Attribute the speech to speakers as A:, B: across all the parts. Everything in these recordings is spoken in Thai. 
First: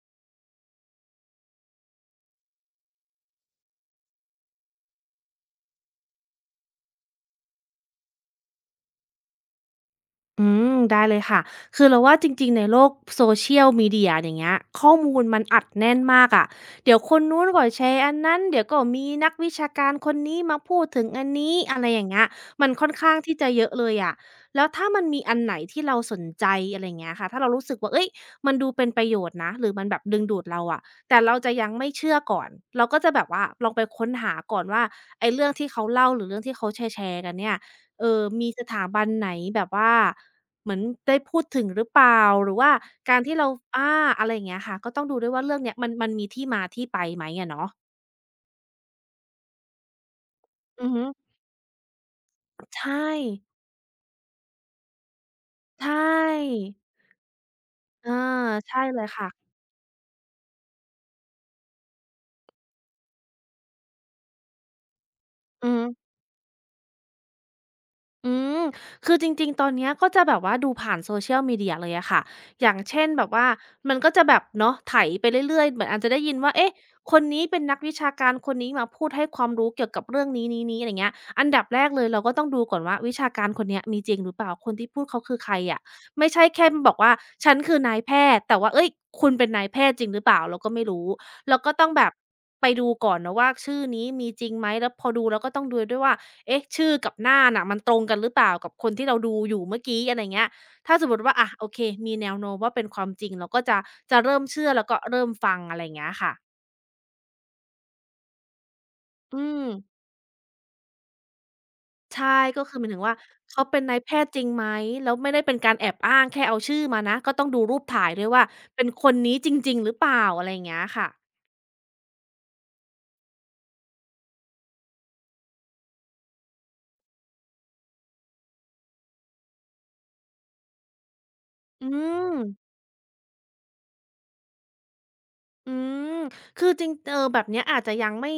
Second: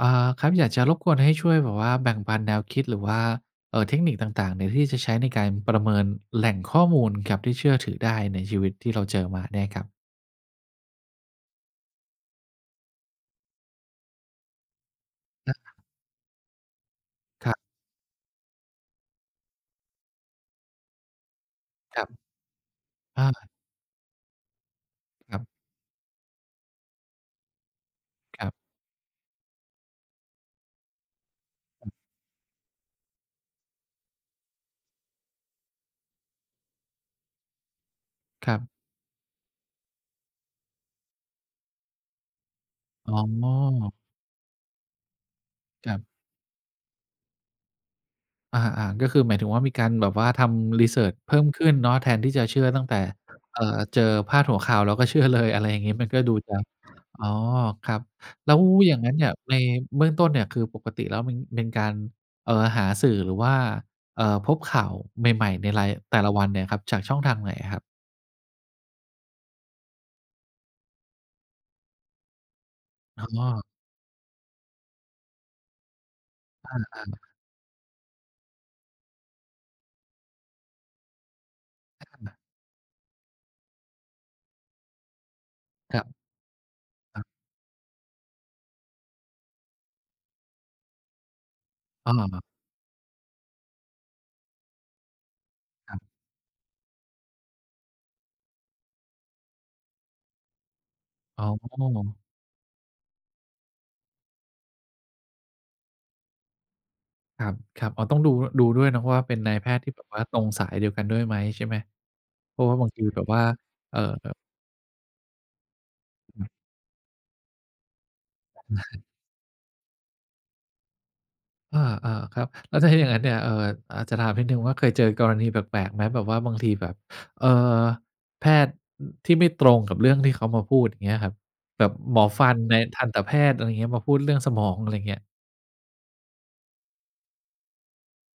A: อ่าครับอยากจะรบกวนให้ช่วยแบบว่าแบ่งปันแนวคิดหรือว่าเทคนิคต่างๆเนี่ยที่จะใช้ในการประเมินแหล่งข้อมูลครับที่เชื่อถือได้ในชีวิตที่เราเจอมาเนี่ยครับ
B: อืมได้เลยค่ะ คือเราว่าจริงๆในโลก Social Media อย่างเงี้ยข้อมูลมัน
A: นะ
B: อัดแน่นมากอะเดี๋ยวคนนู้
A: ค
B: น
A: รั
B: ก็
A: บ
B: แชร์อันนั้นเดี๋ยวก็มีนักวิชาการคนนี้มาพูดถึงอันนี้อะไร
A: ค
B: อ
A: รั
B: ย่างเงี้
A: บ
B: ยมันค่อนข้าง
A: อา
B: ที่จะเยอะเลยอะแล้วถ้ามันมี
A: ค
B: อั
A: รั
B: นไหน
A: บ
B: ที่เราสนใจอะไรอย่างเงี้ยค่ะถ้าเรารู้สึกว่าเฮ้ย
A: ครั
B: มัน
A: บ
B: ดูเป็นประโยชน์นะหรือมันแบบดึงดูดเราอะแต่เราจะยังไม่เชื่อก่อนเราก็จะแบบว่าลองไปค้นหาก่อนว่าไอ้เรื่องที่เขาเล่าหรือเรื่องที่เขาแชร์ๆกันเนี่ยเออ
A: ค
B: มี
A: รั
B: สถา
A: บ
B: บันไหนแบบว่า เหมือนได้พูดถึงหรือเปล่าหรือว่า
A: อ๋
B: กา
A: อ
B: รที่เราอาอะไรอย่างเงี้ยค่ะก็ต้องดูด้วยว่าเรื่องเนี้ยมั
A: ค
B: น
A: รั
B: มัน
A: บ
B: มีที่มาที่ไปไหมอะเนาะ
A: อาก็คือหมายถึงว่ามีการแบบว่าทำรี
B: อือฮึ
A: เสิร์ชเพิ่มขึ้นเนาะแทนที่จะเชื่อ
B: ใช
A: ตั้งแต่
B: ่
A: เออเจอพาดหัวข่าวแล้วก็เชื่อเลยอะไรอย่างงี้
B: ใช่
A: มันก็ดูจะ อ๋อครับ
B: เออ
A: แล้ว
B: ใช่
A: อย่า
B: เล
A: ง
B: ย
A: งั้น
B: ค่ะ
A: เนี่ยในเบื้องต้นเนี่ยคือปกติแล้วมันเป็นการหาสื่อหรือว่าพบข่าวใหม่ๆใน
B: อือ
A: รา
B: ฮึ
A: ยแต่ละวันเนี่ยครับจากช่องทางไหนอะครับ
B: อืมคือจริงๆ ตอนเนี้ยก็จะแบบว่าดูผ่าน social media เลยอะค่ะ อย่างเช่น
A: อ๋อ
B: แบบว่ามันก็จะแบบเนาะไถไปเรื่อยๆ เหมือนอาจจะได้ยินว่าเอ๊ะคนนี้เป็นนักวิชาการคนนี้มาพูดให้ความรู้เกี่ยวกับเรื่องนี้ๆๆอะไรเงี้ยอันดับแรกเล
A: ค
B: ยเราก็
A: รั
B: ต้อง
A: บ
B: ดูก่อนว่าวิชาการคนเนี้ยมีจริงหรือเปล่า คนที่พูดเขาคือใครอะ
A: ค
B: ไม่ใช่แค่บอกว่า
A: รับๆ
B: ฉันคือนายแพทย์แต่ว่าเฮ้ยคุณเป็นนายแพทย์จริงหรือเปล่าเราก็ไม่รู้ เราก็ต้องแบ
A: อ้อ
B: บไปดูก่อนนะว่าชื่อนี้มีจริงไหมแล้วพอดูแล้วก็ต้องดู
A: ครั
B: ด้วยว่า
A: บ
B: เอ๊ะชื่อกับหน้าน่ะมันตรงกันหรือเปล่ากับคนที่เราดูอยู่เมื่อกี้อะไรเงี้ยถ้าสมมติว่า
A: อ๋
B: อะโอเค
A: อ
B: มีแนวโน้มว่าเป็นความจริงเราก็จะเริ่มเชื่อแล้วก็เริ่มฟังอะไรอย่างเงี้ยค่ะ
A: ครับครับอ๋อต้องดูดูด้วยเนาะว่าเป็
B: อื
A: นนาย
B: ม
A: แพทย์ที่แบบว่าตรงสายเดียวกันด้วยไหมใช่ไหม
B: ใช่
A: เพ
B: ก็
A: ราะ
B: คื
A: ว่า
B: อห
A: บา
B: มา
A: ง
B: ยถึ
A: ที
B: งว่า
A: แบบว่า
B: เขาเป็นนา
A: เอ่อ
B: ยแพทย์จริงไหมแล้วไม่ได้เป็นการแอบอ้างแค่เอาชื่อมานะก็ต้องดูรูปถ่ายด้วยว่าเป็นคนนี้จริงๆหรือเปล่าอะไรอย่างเงี้ยค่ะ
A: อาอาครับแล้วถ้าอย่างงั้นเนี่ยอาจจะถามนิดหนึ่งว่าเคยเจอกรณีแปลกๆไหมแบบว่าบางทีแบบเอ่อแพทย์อที่ไม่ตรงกับเรื่องที่เขามาพูดอย่างเงี้ยครับแบ
B: อื
A: บหมอ
B: ม
A: ฟันในทันตแพทย์อะไรเงี้ยมาพูดเรื่องสมองอะไรเงี้ย
B: อืม คือจริงเจอแบบเนี้ยอาจจะยังไม่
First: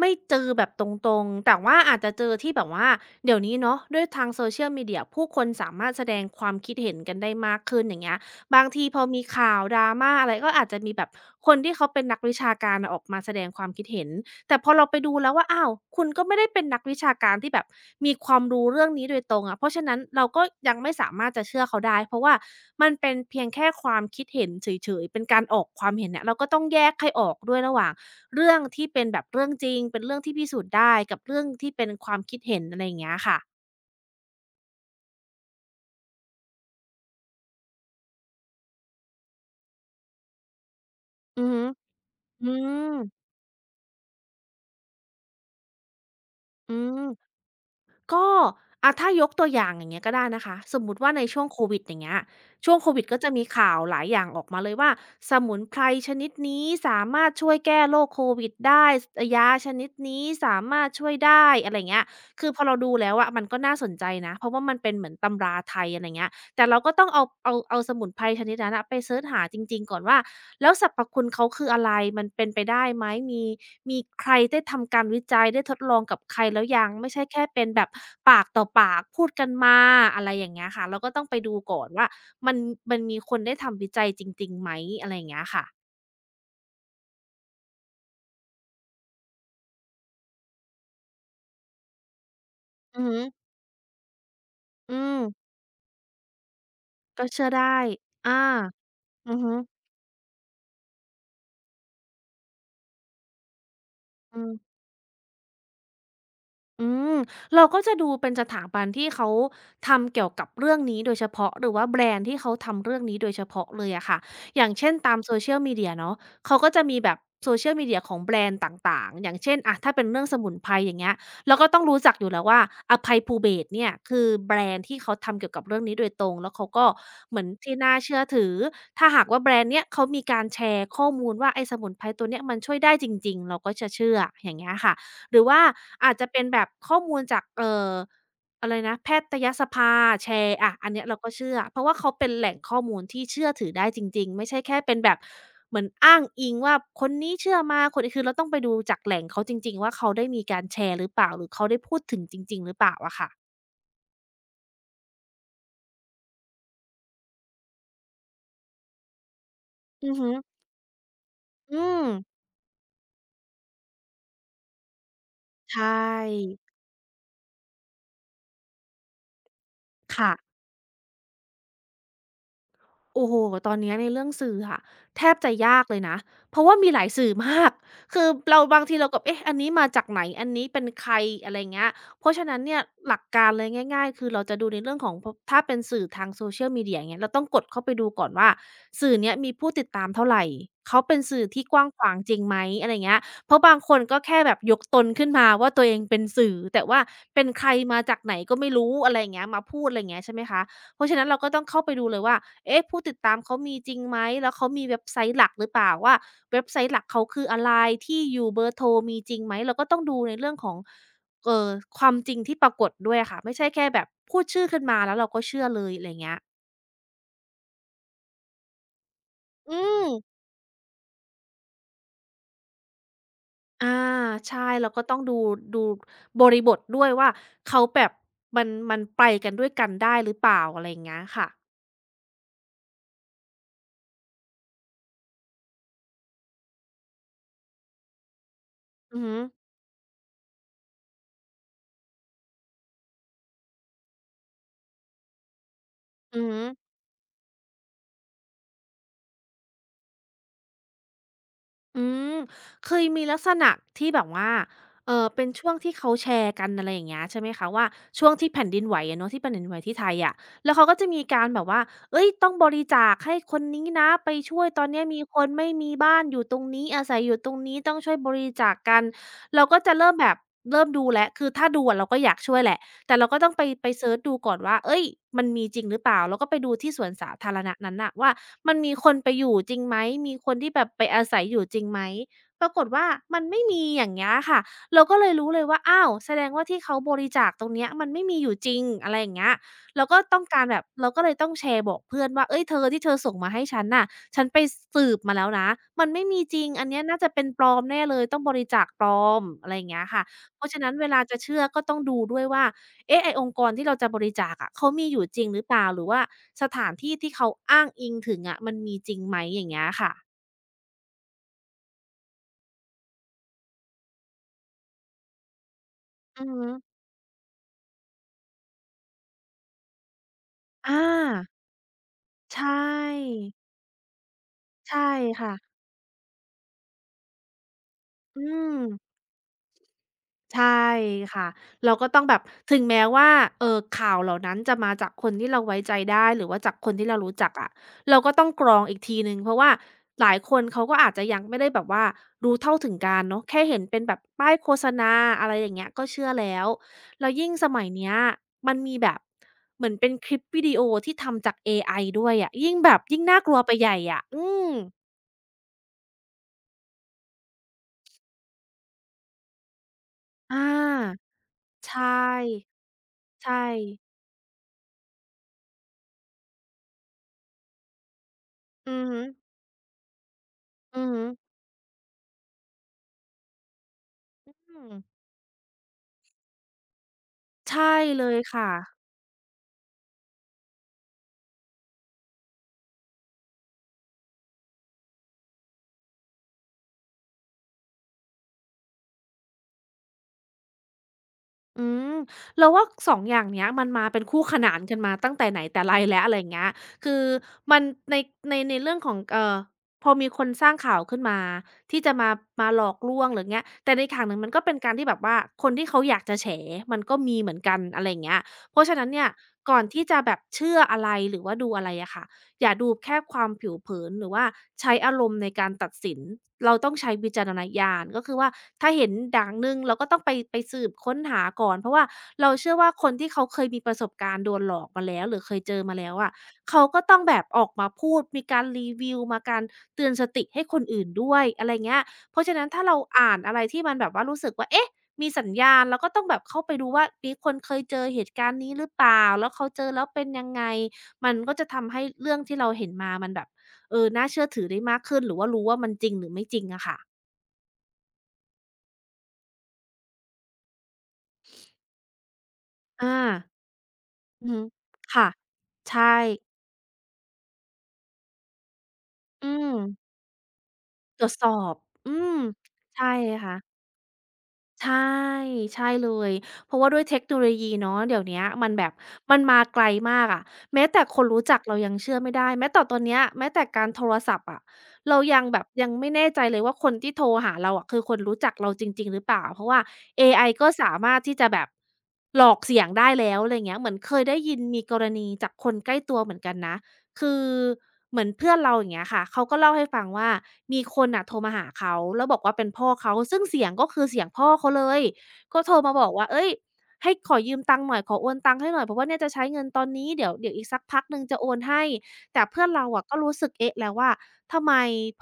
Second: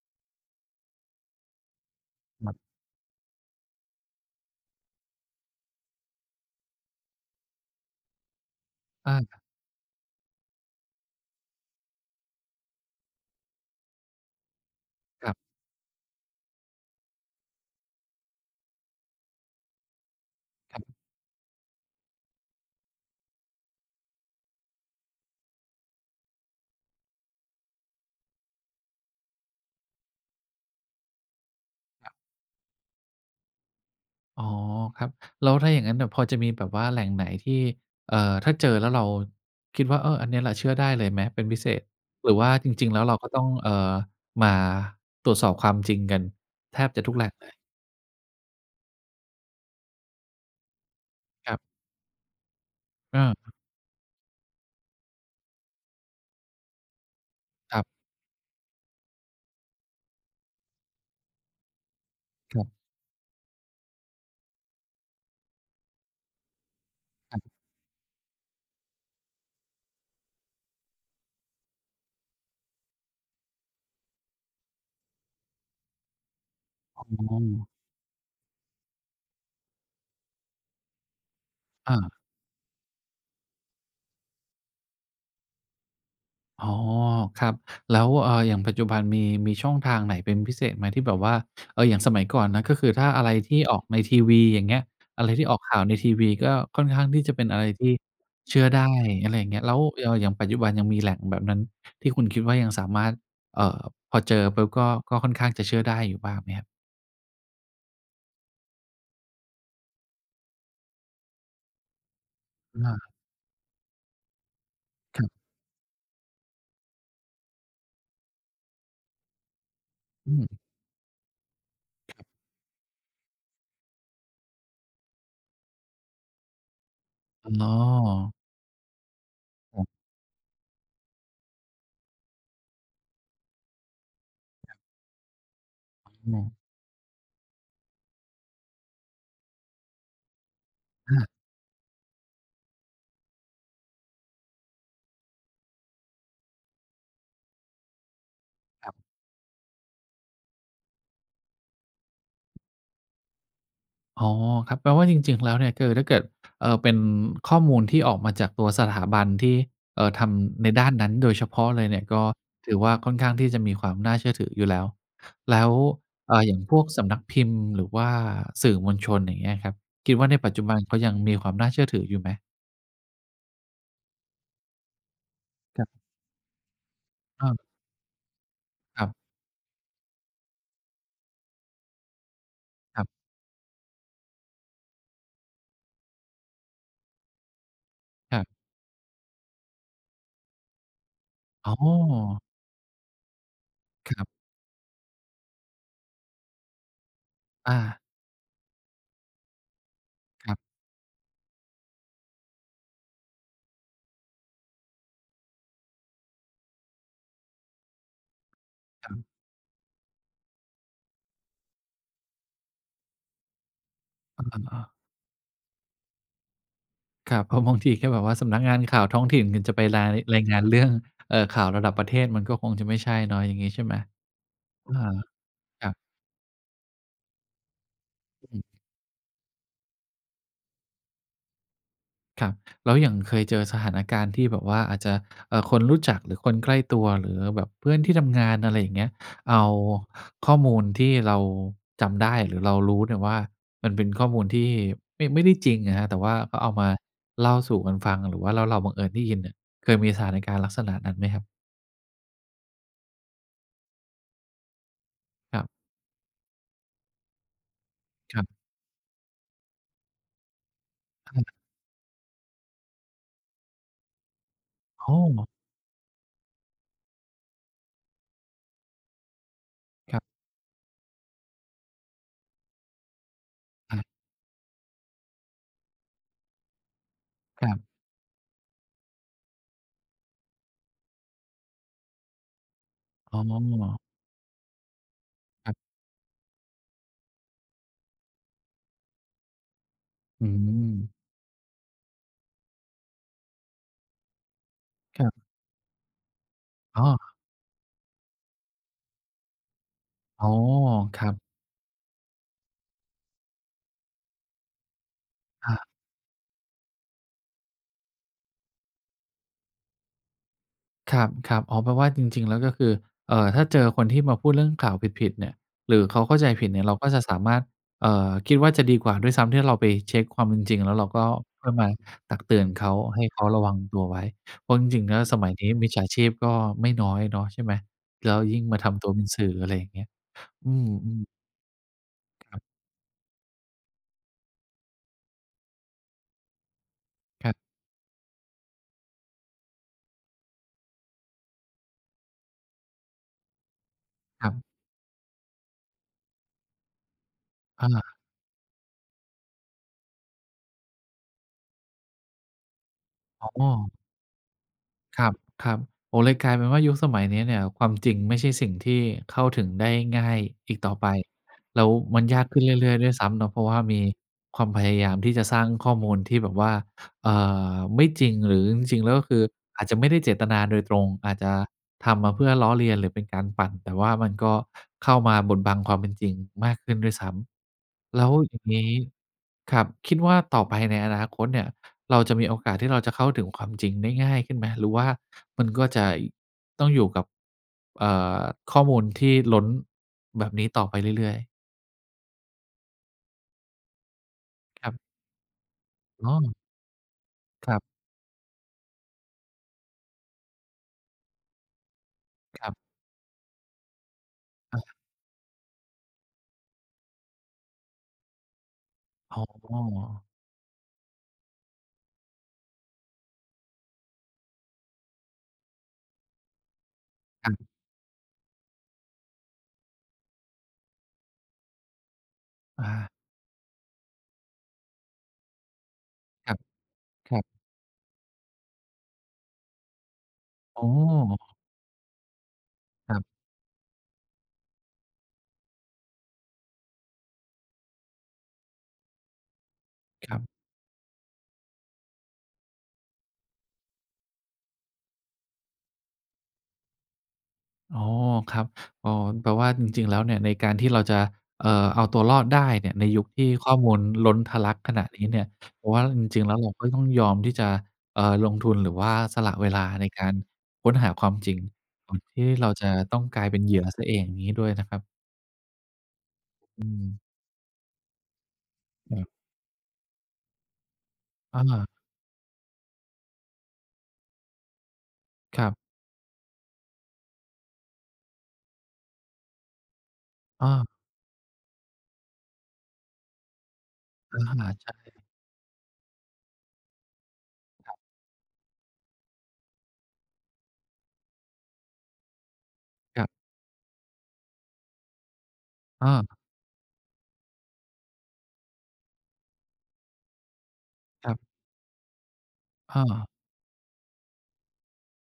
B: ไม่เจอแบบตรงๆ แต่ว่าอาจจะเจอ
A: ครั
B: ที่แบบ
A: บ
B: ว่าเดี๋ยวนี้เนาะด้วยทาง Social Media ผู้คนสามารถแสดงความคิดเห็นกันได้มากขึ้นอย่างเงี้ยบางทีพอ
A: อา
B: มีข่าว drama อะไรก็อาจจะมีแบบคนที่เขาเป็นนักวิชาการน่ะออกมาแสดงความคิดเห็น แต่พอเราไปดู
A: ค
B: แล้
A: รั
B: วว่า
A: บ
B: อ้าว คุณก็ไม่ได้เป็นนักวิชาการที่แบบมีความรู้เรื่องนี้โดยตรงอะ เพราะฉะนั้นเราก็ยั
A: ค
B: ง
A: รั
B: ไม่
A: บ
B: สามารถจะเชื่อเขาได้ เพราะว่ามันเป็นเพียงแค่ความคิดเห็นเฉยๆเป็นการออกความเห็นเนี่ยเราก็ต้องแยกให้ออกด้วยระหว่างเรื่องที่เป็นแบบเรื่องจริงเป็นเรื่องที่พิสูจน์ได้กับเรื่องที่เป็นความคิดเห็นอะไรอย่างเงี้ยค่ะ
A: อ๋อครับแล้วถ้าอย่างงั้นน่ะพอจะมีแบบว่าแหล่งไหนที่เอ่อถ้าเจอแล้วเราคิดว่าเอออันเนี้ยแหละเชื่อได้เลยไหม
B: อื
A: เป็น
B: อ
A: พิ
B: ฮึ
A: เศษหรือ
B: อื
A: ว่าจริงๆ
B: ม
A: แล้วเราก็ต้องมาตรวจสอบความจริงกัน
B: อื
A: แทบจะทุกแหล่ง
B: ม
A: เลย
B: ก็อะถ้ายกตัวอย่างอย่างเงี้ยก็ได้นะคะสมมุติว่าในช่วง
A: ครั
B: โควิ
A: บ
B: ดอย่างเงี้ยช่วงโควิดก็จะมี
A: เออ
B: ข่าวหลายอย่างออกมาเลยว่าสมุนไพรชนิดนี้สามารถช่วย
A: ครั
B: แก้โร
A: บ
B: คโควิดได้สยาชนิดนี้สามารถช่วยได้อะไรเงี้ยคือ
A: ค
B: พ
A: รั
B: อเรา
A: บ
B: ดูแล้วอะมันก็น่าสนใจนะเพราะว่ามันเป็นเหมือนตำราไทยอะไรเงี้ย แต่เราก็ต้องเอา
A: ครั
B: เอา
A: บ
B: เอาสมุนไพรชนิดนั้นอะไปเซิร์ชหาจริงๆก่อนว่าแล้วสรรพคุณเขาคืออะไรมันเป็นไปได้ไหมมีมีใครได้ทำการวิจัยได้ทดลองกับใครแล้วยัง
A: อ๋
B: ไม่ใช่แค่เป็น
A: อ
B: แบบปากต่อปากพูดกันมาอะไรอย่างเงี้ยค่ะเราก็ต้องไปดูก่อน
A: อา
B: ว่ามันมันมีคนได้ทำวิจัยจริงๆไหมอะไรอย่างเงี้ยค่ะ
A: อ๋อครับแล้วอย่างปัจจุบันมีช่องทางไหนเป็นพิเศษไหมที่แบบว่าอย่างสมัยก่อนนะก็คือ
B: อือ
A: ถ้า
B: ฮึ
A: อะไรที่ออกในทีวีอย่างเงี้ย
B: อืม
A: อะไรที่ออกข่าวในทีวีก็ค่อนข้างที่
B: ก็
A: จะเป็
B: เชื่
A: น
B: อ
A: อะไร
B: ได้
A: ที่
B: อา
A: เชื่อได้อะ
B: อื
A: ไร
B: อ
A: อย่าง
B: ฮึ
A: เงี้ยแล้วอย่างปัจจุบันยังมีแหล่งแบบนั้นที่คุณคิดว่ายังสามารถเอ่อพอเจ
B: อื
A: อ
B: ม
A: ปุ๊บก็ก็ค่อนข้างจะเชื่อได้อยู่บ้างไหมครับ
B: อืมเราก็จะดูเป็นสถาบันที่เขาทำเกี่ยวกับเรื่องนี้โดยเฉพาะหรือว่าแบรนด์ที่เขาทำ
A: อา
B: เรื่องนี้โดยเฉพาะเลยอะค่ะอย่างเช่นตา
A: ค
B: ม
A: รับ
B: Social Media เนาะเขาก็จะมีแบบ Social Media ของแบรนด์ต่างๆอย่างเช่นอะถ้าเป็นเรื่องส
A: อื
B: มุน
A: ม
B: ไพรอย่างเงี้ยเราก็ต้องรู้จักอยู่แล้วว่าอภัยภูเบศรเนี่ยคือแบรนด์ที่เขาทำเกี่ยวกับเรื่องนี้โดยตรงแล้วเขาก็เหมือน
A: อ๋อ
B: ที่น่าเชื่อถือถ้าหากว่าแบรนด์
A: อ๋
B: เนี้ย
A: อ
B: เขามีการแชร์ข้อมูลว่าไอ้สมุนไพรตัวเนี้ยมันช่วยได้จริงๆเราก็จะเชื่ออย่างเงี้ยค่ะ หรือว่าอาจจะเป็
A: อ
B: นแบบข้อมูลจากอะไรนะแพทยสภาแชร์อะอันเนี้ยเราก็
A: า
B: เชื่อเพราะว่าเขาเป็นแหล่งข้อมูลที่เชื่อถือได้จริงๆไม่ใช่แค่เป็นแบบเหมือนอ้างอิงว่าคนนี้เชื่อมาคนนี้คือเราต้องไปดู
A: ครั
B: จากแห
A: บ
B: ล่งเขาจริงๆว่าเขาได้มีการแชร์หรือเปล่าหรือเขาได้พูดถึงจริงๆหรือเปล่าอะค่ะ
A: อ๋อครับแปลว่าจริงๆแล้วเนี่ยคือถ้าเกิดเป็นข้อมูลที่ออกมาจากตัวสถาบันที่
B: อือ
A: ท
B: ฮึ
A: ำในด้านนั้นโดยเฉพาะเล
B: อื
A: ยเนี่ย
B: ม
A: ก็ถือว่าค่อนข้างที่จะมีความน่าเชื่อถืออยู่แล้วแล้ว
B: ใช่
A: อย่างพวกสำนักพิมพ์หรือว่าสื่อมวลชนอย่างเงี้ยครับคิดว่าในปัจ
B: ค่ะ
A: จุบันเขายังมีความน่าเชื่อถืออยู่ไหม
B: โอ้โฮตอนเนี้ยในเรื่องสื่ออะแทบจะยา
A: ค
B: กเล
A: รับ
B: ยนะเพราะว่ามีหลายสื่อมา
A: เออ
B: ก คือเราบางที
A: ครั
B: เราก็
A: บ
B: เอ๊ะอันนี้มาจากไหนอันนี้เป็นใครอะไรเงี้ยเพราะฉะนั้นเนี่ยห
A: ๆ
B: ลักการเลยง่ายๆคือเราจะดูในเรื่องของพถ้าเป็นสื่อทาง Social Media อย่างเงี้ยเราต้องกดเข้าไปดูก่อน
A: ครั
B: ว่า
A: บ
B: สื่อเนี้ยมีผู้ติดตามเท่าไรเขาเป็นสื่อที่
A: อ๋
B: กว้างขวางจริ
A: อ
B: งไหมอะไรเงี้ยเพราะบางคนก็
A: ครั
B: แค่
A: บ
B: แบบยกตนขึ้นมาว่าตัวเองเป็นสื่อแต่ว่าเป็นใคร
A: อา
B: มาจากไหนก็ไม่รู้อะไรอย่างเงี้ยมาพูดอะไรเงี้ยใช่ไหม
A: คร
B: คะ
A: ั
B: เพราะฉะนั้นเราก็ต้องเข้าไปดูเลยว่าเอ๊ะผู้ติดตามเขามีจริงไหมแล้วเขามีเว็บไซต์หลักหรือเปล่าว่าเว็บไซต์หลักเขาคืออะไรที่อยู่เบอร์โทร
A: บๆ
B: มีจริงไหม เราก็ต้องดูในเรื่องของเอ่อความจริงที่ปรากฏด้วยอะค่ะ ไม่ใช่แค่แบบพูดชื่อขึ้นมาแล้วเราก็เชื่อเลยอะไรเงี้ย
A: ครับเพราะ บางทีแค่แบบว่าสำนักงานข่าวท้องถิ่นคุณจะ
B: อื
A: ไป
B: ม
A: รายงานเรื่องข่าวระดับประเทศมันก็คงจะไม่ใช่เนาะอย่างงี้ใช่
B: อา
A: ไหม
B: ใช่เราก็
A: อา
B: ต้องดูดู
A: ครับ
B: บริบทด้วยว่าเขาแบบ
A: อืม
B: มันไปกันด้วยกันได้หรือเปล่าอะไรอย่างเงี้ยค่ะ
A: ครับแล้วอย่างเคยเจอสถานการณ์ที่แบบว่าอาจจะคนรู้จักหรือคนใกล้ตัวหรือแบบเพื่อนที่ทำงานอะไรอย่างเงี้ย
B: อือฮึ
A: เอาข้อมูลที่เราจำได้หรือเรารู้เนี่ยว่ามันเป็นข้อมูลที่ไม่ได้จริงอะครับแต่ว่า
B: อือ
A: ก็
B: ฮึ
A: เอามาเล่าสู่กันฟังหรือว่าแล้วเราบังเอิญได้ยินเนี่ยเคยมีสถานการณ์ลักษณะนั้นไหมครับ
B: อืมเคยมีลักษณะที่แบบว่าเป็น
A: ครั
B: ช่วง
A: บ
B: ที่เขาแชร์กันอะไรอย่างเงี้ยใช่ไหมคะว่าช่วง
A: ค
B: ที่
A: รับ
B: แผ่นดินไหวอะเนาะที่แผ่นดินไหวที่ไทยอะแล้วเขาก็จะมีการ
A: อา
B: แบบว่าเฮ้ยต้องบริจาคให้คนนี้นะไปช่วยตอนเนี้ย
A: โอ้
B: มีคนไม่มีบ้านอยู่ตรงนี้อาศัยอยู่ตรงนี้ต้องช่วยบริจาคกันเราก็จะเริ่
A: ค
B: ม
A: รั
B: แบบ
A: บ
B: เริ่มดูแล้วคือถ้าดูอะเราก็อยากช่วยแหละ แต่เราก็ต้องไปเซิร์ช
A: อ
B: ดูก่อนว่าเอ้ยมันมีจริงหรือเปล่า แล้วก็ไปดูที่สวนสาธาร
A: ครั
B: ณะ
A: บ
B: นั้นน่ะว่ามันมีคนไปอยู่จริงไหม มีคนที่แบบไปอาศัยอยู่จริงไหม ปรากฏว่า
A: อ๋อ
B: มันไม่มีอย่างเงี้ยค่ะเราก็เลยรู้เลย
A: ครั
B: ว่า
A: บ
B: อ้าวแสดงว่าที่เขาบริจาคตรงเนี้ยมันไม่มีอยู่จริงอะไรอย่างเงี้ยเราก็ต้อง
A: อื
B: การแบบ
A: ม
B: เราก็เลยต้องแชร์บอกเพื่อนว่าเฮ้ยเธอที่เธอส่งมาให้ฉันน่ะฉันไปสืบ
A: ครั
B: มาแล้ว
A: บ
B: นะมันไม่มีจริงอันเนี้
A: อ๋
B: ย
A: อ
B: น่าจะเป็นปลอมแน่เลยต้องบริจาคปลอมอะไรอย่างเงี้ยค่ะ
A: อ๋อ
B: เพราะฉะนั้นเว
A: ค
B: ลา
A: รั
B: จะ
A: บ
B: เชื่อก็ต้องดูด้วยว่า เอ๊ะไอ้องค์กรที่เราจะบริจาคอะเขามีอยู่จริงหรือเป
A: อา
B: ล่าหรือว่าสถานที่ที่เขาอ้างอิงถึงอะมันมีจริงไหมอย่างเงี้ยค่ะ
A: ครับๆอ๋อแปลว่าจริงๆ แล้วก็คือถ้าเจอคนที่มาพูดเรื่องข่าวผิดๆเนี่ยหรือเขาเข้า
B: อื
A: ใจ
B: อ
A: ผิ
B: ฮึ
A: ดเนี่ยเราก็จะสามารถ เอ่อคิดว่าจะดีกว่าด้วยซ้ำที่เราไปเช็คความเป็นจริงแล้ว
B: อา
A: เราก็ค่อยมาตักเตื
B: ใช
A: อนเขาให้
B: ่
A: เขาระวังตัวไว้เพราะจ
B: ใช่
A: ริงๆแล้วสมัย
B: ค่ะ
A: นี้มิจฉาชีพก็ไม่น้อยเนาะใช่ไหมแล้ว
B: อื
A: ยิ่งมาทำตัว
B: ม
A: เป็นสื่ออะไรอย่างเงี้ย
B: ใช
A: อื
B: ่
A: มๆ
B: ค่ะเราก็ต้องแบบ
A: ค
B: ถึงแม้ว่าข่าวเหล่านั้นจะมาจากคนที่เราไว้ใจได้หรือว่าจากคนที่เรารู้จัก
A: รั
B: อะเราก็ต้องกรองอีกทีหนึ่งเพราะว่าหลายคนเขาก็อาจจะยังไม่ได้แบบว่ารู้เท่าถึงการณ์เนาะแค่เห็นเป็นแบบ
A: บ
B: ป้าย
A: ๆ
B: โฆ
A: ๆ
B: ษณาอะไรอย่างเงี้ยก็เชื่อแล้วแล้วยิ่งสมัยเนี้ย
A: อา
B: มันมีแบบเหมือนเป็นคลิปวิดีโอที่ทำจากเอไอด้วยอะยิ่งแบบยิ่งน่า
A: อ๋
B: กลัวไปใหญ่
A: อ
B: อะอืม
A: ครับครับโอ้เลยกลายเป็นว่ายุคสมัยนี้เนี่ยความจริงไม่ใช่สิ่งที่เข้าถึงได้ง่าย
B: อา
A: อีกต่อไปแล้ว
B: ใช่
A: มันยากขึ้นเรื่อยๆด้วยซ้ำเนาะ
B: ใช่
A: เพราะว่ามีความพยายามที่จะสร้างข้อมูลที่แบบว่า เอ่าไม่จริงหรือจ
B: อื
A: ริงๆ
B: อ
A: แล้ว
B: ฮึ
A: ก็คืออาจจะไม่ได้เจตนาโดยตร
B: อื
A: ง
B: อฮึ
A: อาจจะทำมาเพื่อล้อเลียนหรือเป็นการปั่นแต่ว่ามันก็
B: อืม
A: เข้ามาบดบังความเป็นจริงมากขึ้นด้วยซ้
B: ใช่
A: ำ
B: เล
A: แล้ว
B: ย
A: อย่าง
B: ค่ะ
A: งี้ครับคิดว่าต่อไปในอนาคตเนี่ยเราจะมีโอกาสที่เราจะเข้าถึงความจริงได้ง่ายขึ้นไหมหรือว่ามันก็จะต้องอยู่กับเอ่อข้อมูลที่ล้นแบบนี้ต่อไปเรื่อย
B: อืมเราว่าสองอย่างเนี้ยมันมาเป็นคู่ขนา
A: ๆ
B: น
A: ครับ
B: กันมาตั้งแต่ไหนแต่ไรแล้ว
A: อ๋อ
B: อะไรอย่างเงี้ยคือ
A: ครั
B: มัน
A: บ
B: ในในเรื่องของพอมีคนสร้างข่าวขึ้นมาที่จะมาหลอกลวงหรือเงี้ยแต่ในอีกทางหนึ่งมันก็
A: ๆ
B: เป็นการ
A: อะ
B: ที่แบบว่าคนที่เขาอยากจะแฉมันก็มีเหมือนกันอะไรอย่างเงี้ยเพราะฉะนั้นเนี่ย
A: อ๋อ
B: ก่อนที่จะแบบเชื่ออะไรหรือว่าดูอะไรอะค่ะ อย่าดูแค่ความผิวเผินหรือว่าใช้อารมณ์ในการตัดสินเราต้องใช้วิจา
A: ค
B: รณ
A: รับ
B: ญาณก็คือว่าถ้าเห็นอย่างหนึ่งเราก็ต้องไปสืบค้นหาก่อนเพราะว่าเราเชื่อ
A: อา
B: ว่าคนที่เขาเคยมีประสบการณ์โดนหลอกมาแล้วหรือเคยเจอมาแล้วอะ
A: คร
B: เขาก็ต้องแบ
A: ับ
B: บอ
A: ๆ
B: อกมาพูดมีการรีวิวมาการเตือนสติให้ค
A: อ๋
B: น
A: อ
B: อื่นด้วยอะไรเงี้ยเพราะฉะนั้นถ้าเรา
A: ครั
B: อ่าน
A: บ
B: อะไรที่มันแบบว่ารู้สึกว่าเอ๊ะมีสัญญาณเราก็ต้องแบบเข้าไปดูว่ามีคนเคยเจอเหตุการณ์นี้หรือเปล่าแล้วเขาเจอแล้วเป็น
A: ครั
B: ยัง
A: บ
B: ไง มันก็จะทำให้เรื่องที่เราเห็นมา มันแบบ เออ น่าเชื่อถือได้มากขึ้น หรือว่ารู้ว่ามันจริงหรือไม่จริงอะค่ะ
A: อ๋อครับอ๋อแปลว่าจริงๆแล้วเนี่ยในการที่เราจะเอ่อเอาตัวรอดได้เนี่ยใน
B: อา
A: ยุคที่ข้อมูลล้น
B: อือ
A: ทะ
B: ฮึ
A: ลักขนาดนี้
B: ค่ะ
A: เนี่ยเพราะว่า
B: ใช่
A: จริงๆแล้วเราก็ต้องยอมที่จะลงทุนหรือว่าส
B: อื
A: ละเว
B: ม
A: ลาในการค้นหา
B: ต
A: ค
B: ร
A: วา
B: ว
A: ม
B: จส
A: จริง
B: อบ
A: ก่
B: อื
A: อน
B: ม
A: ที่เราจะ
B: ใช่
A: ต้องกลาย
B: ค่ะ
A: เป็นเหยื่อเสียเองอย่างงี้ด้วยนะครั
B: ใช่
A: บ
B: ใช่เลยเพราะ
A: อื
B: ว่าด้ว
A: ม
B: ยเทคโนโลยีเนาะเดี๋ยวเนี้ยมันแบบ
A: ครั
B: มั
A: บ
B: นมาไกลมากอะแม้แต่คนรู้จัก
A: อา
B: เรายังเชื่อไม่ได้แม้แต่ตอนเนี้ยแม้แต่การโทรศัพท์อะเรายังแบ
A: ค
B: บ
A: รั
B: ยั
A: บ
B: งไม่แน่ใจเลยว่าคนที่โทรหาเราอะคือคนรู้จักเราจริงๆหรือเปล่าเพราะว่าเอไอก็
A: อา
B: สามารถที่จะแบบหลอกเสียงได้แล้วอะไรเงี้ยเหมือนเคยได้
A: อา
B: ยินมีกร
A: ใช่
B: ณีจากคนใกล้ตัวเหมือนกันนะ คือเหมือนเพื่อนเราอย่างเงี้ยค่ะเขาก็เล่าให้ฟังว่ามีคนน่ะโทรมาหาเขาแล้วบอกว่าเป็นพ่อเขา
A: ครั
B: ซึ่ง
A: บ
B: เสียงก็คือเสียงพ่อเขาเลยก็โทรมาบอก
A: อา
B: ว่าเฮ้ยให้ขอยืมตังค์หน่อยขอโอนตังค์ให้หน่อยเพราะว่าเนี่ยจะใช้เงินตอนนี้เดี๋ยวอีกสักพักหนึ่ง
A: ครั
B: จะโอน
A: บ
B: ให้แต่เพื่อนเราอะก็รู้
A: อา
B: สึกเอ๊ะแล้วว่าทำไม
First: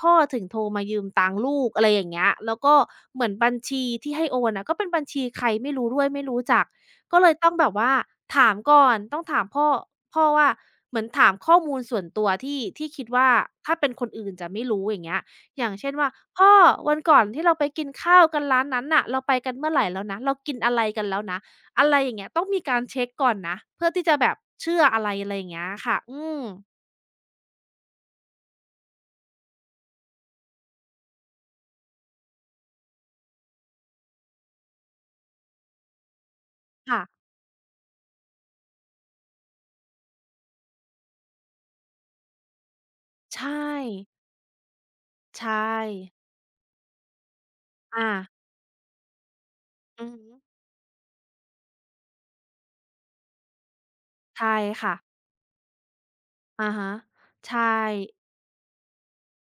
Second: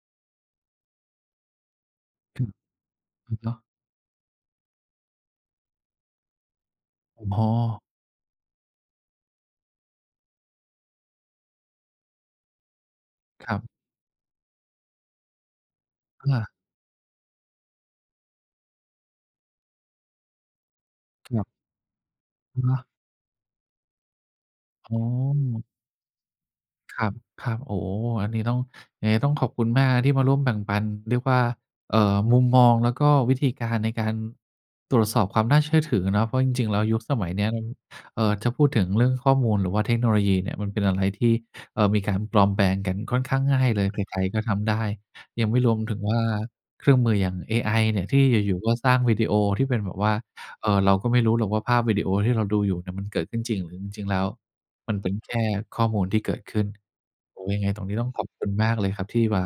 B: พ่อถึงโทรมายืมตังค์ลูกอะไรอย่างเงี้ย
A: ครับ
B: แล้วก็เหมือน
A: อะ
B: บัญ
A: ฮะ
B: ชีที่ให้โอนน่ะก็เป็นบัญชีใครไม่รู้ด้วยไม่รู้จัก ก็เลย
A: อ๋อ
B: ต้องแบบว่าถามก่อนต้องถามพ่อว่าเหมือนถามข้อมูลส่วนตัวที่คิดว่า
A: ครั
B: ถ้า
A: บ
B: เป็นคนอื่นจะไม่รู้อย่างเงี้ยอย่างเช่นว่า
A: อา
B: พ่อวันก่อนที่เราไปกินข้าวกันร้านนั้นน่ะเราไปกันเมื่อไรแล้วนะเรากินอะไรกันแล้ว
A: ค
B: นะ
A: รับ
B: อะไรอย่างเงี้ยต้องมี
A: อะ
B: กา
A: ฮะ
B: รเช็กก่อนนะเพื่อที่จะแบบเชื่อ
A: อ๋
B: อะไรอะไรอย่างเงี้ย
A: อ
B: ค่ะอืม
A: ครับครับโอ้โฮอันนี้ต้องยังไงต้องขอบคุณมากนะที่มาร่วมแบ่งปันเรียกว่ามุมมองแล้วก็วิธีการในการตรวจสอบความน่าเชื่อถือเนาะเพราะจริงๆแล้วยุ
B: ค่ะ
A: คสมัยเนี้ยมันจะพูดถึงเรื่องข้อมูลหรือว่าเทคโนโลยีเนี่ยมันเป็นอะไรที่มีการปลอมแปลงกันค่อนข้าง
B: ใช่
A: ง่ายเลยใครๆก็ทำได้ยัง
B: ใช่
A: ไม่รวมถึงว่าเครื่องมืออย่างเอไอเนี่ย
B: อา
A: ที่อยู่ๆก็สร้างวิดีโอที่เป็นแบบ
B: อือ
A: ว่า
B: ฮึ
A: เราก็ไม่รู้หรอกว่าภาพวิดีโอที่เราดูอยู่เนี่ยมันเกิดขึ้นจริงหรือจริงๆแล้ว
B: ใช่
A: มั
B: ค่ะ
A: นเป็นแค่ข้อมูลที่เกิดขึ้น
B: อะฮะ
A: โอ้โฮ
B: ใช
A: ยังไง
B: ่
A: ตรงนี้ต้องขอบคุณมากเลยครับที่มา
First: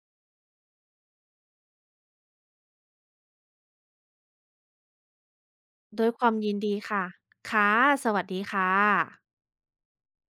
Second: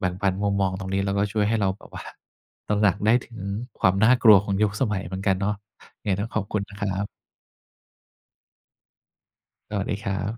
A: แบ่งปันมุมมองตรงนี้แล้วก็ช่วยให้เราแบบว่า ตระหนักได้ถึงความน่ากลัวของยุคสมัยเหมือนกันเนาะยั
B: ด้
A: ง
B: วย
A: ไง
B: ค
A: ต้อ
B: วา
A: ง
B: ม
A: ขอบ
B: ยิ
A: คุ
B: น
A: ณ
B: ดี
A: นะครั
B: ค่ะ
A: บ
B: ค่ะสวัสดีค่ะ
A: สวัสดีครับ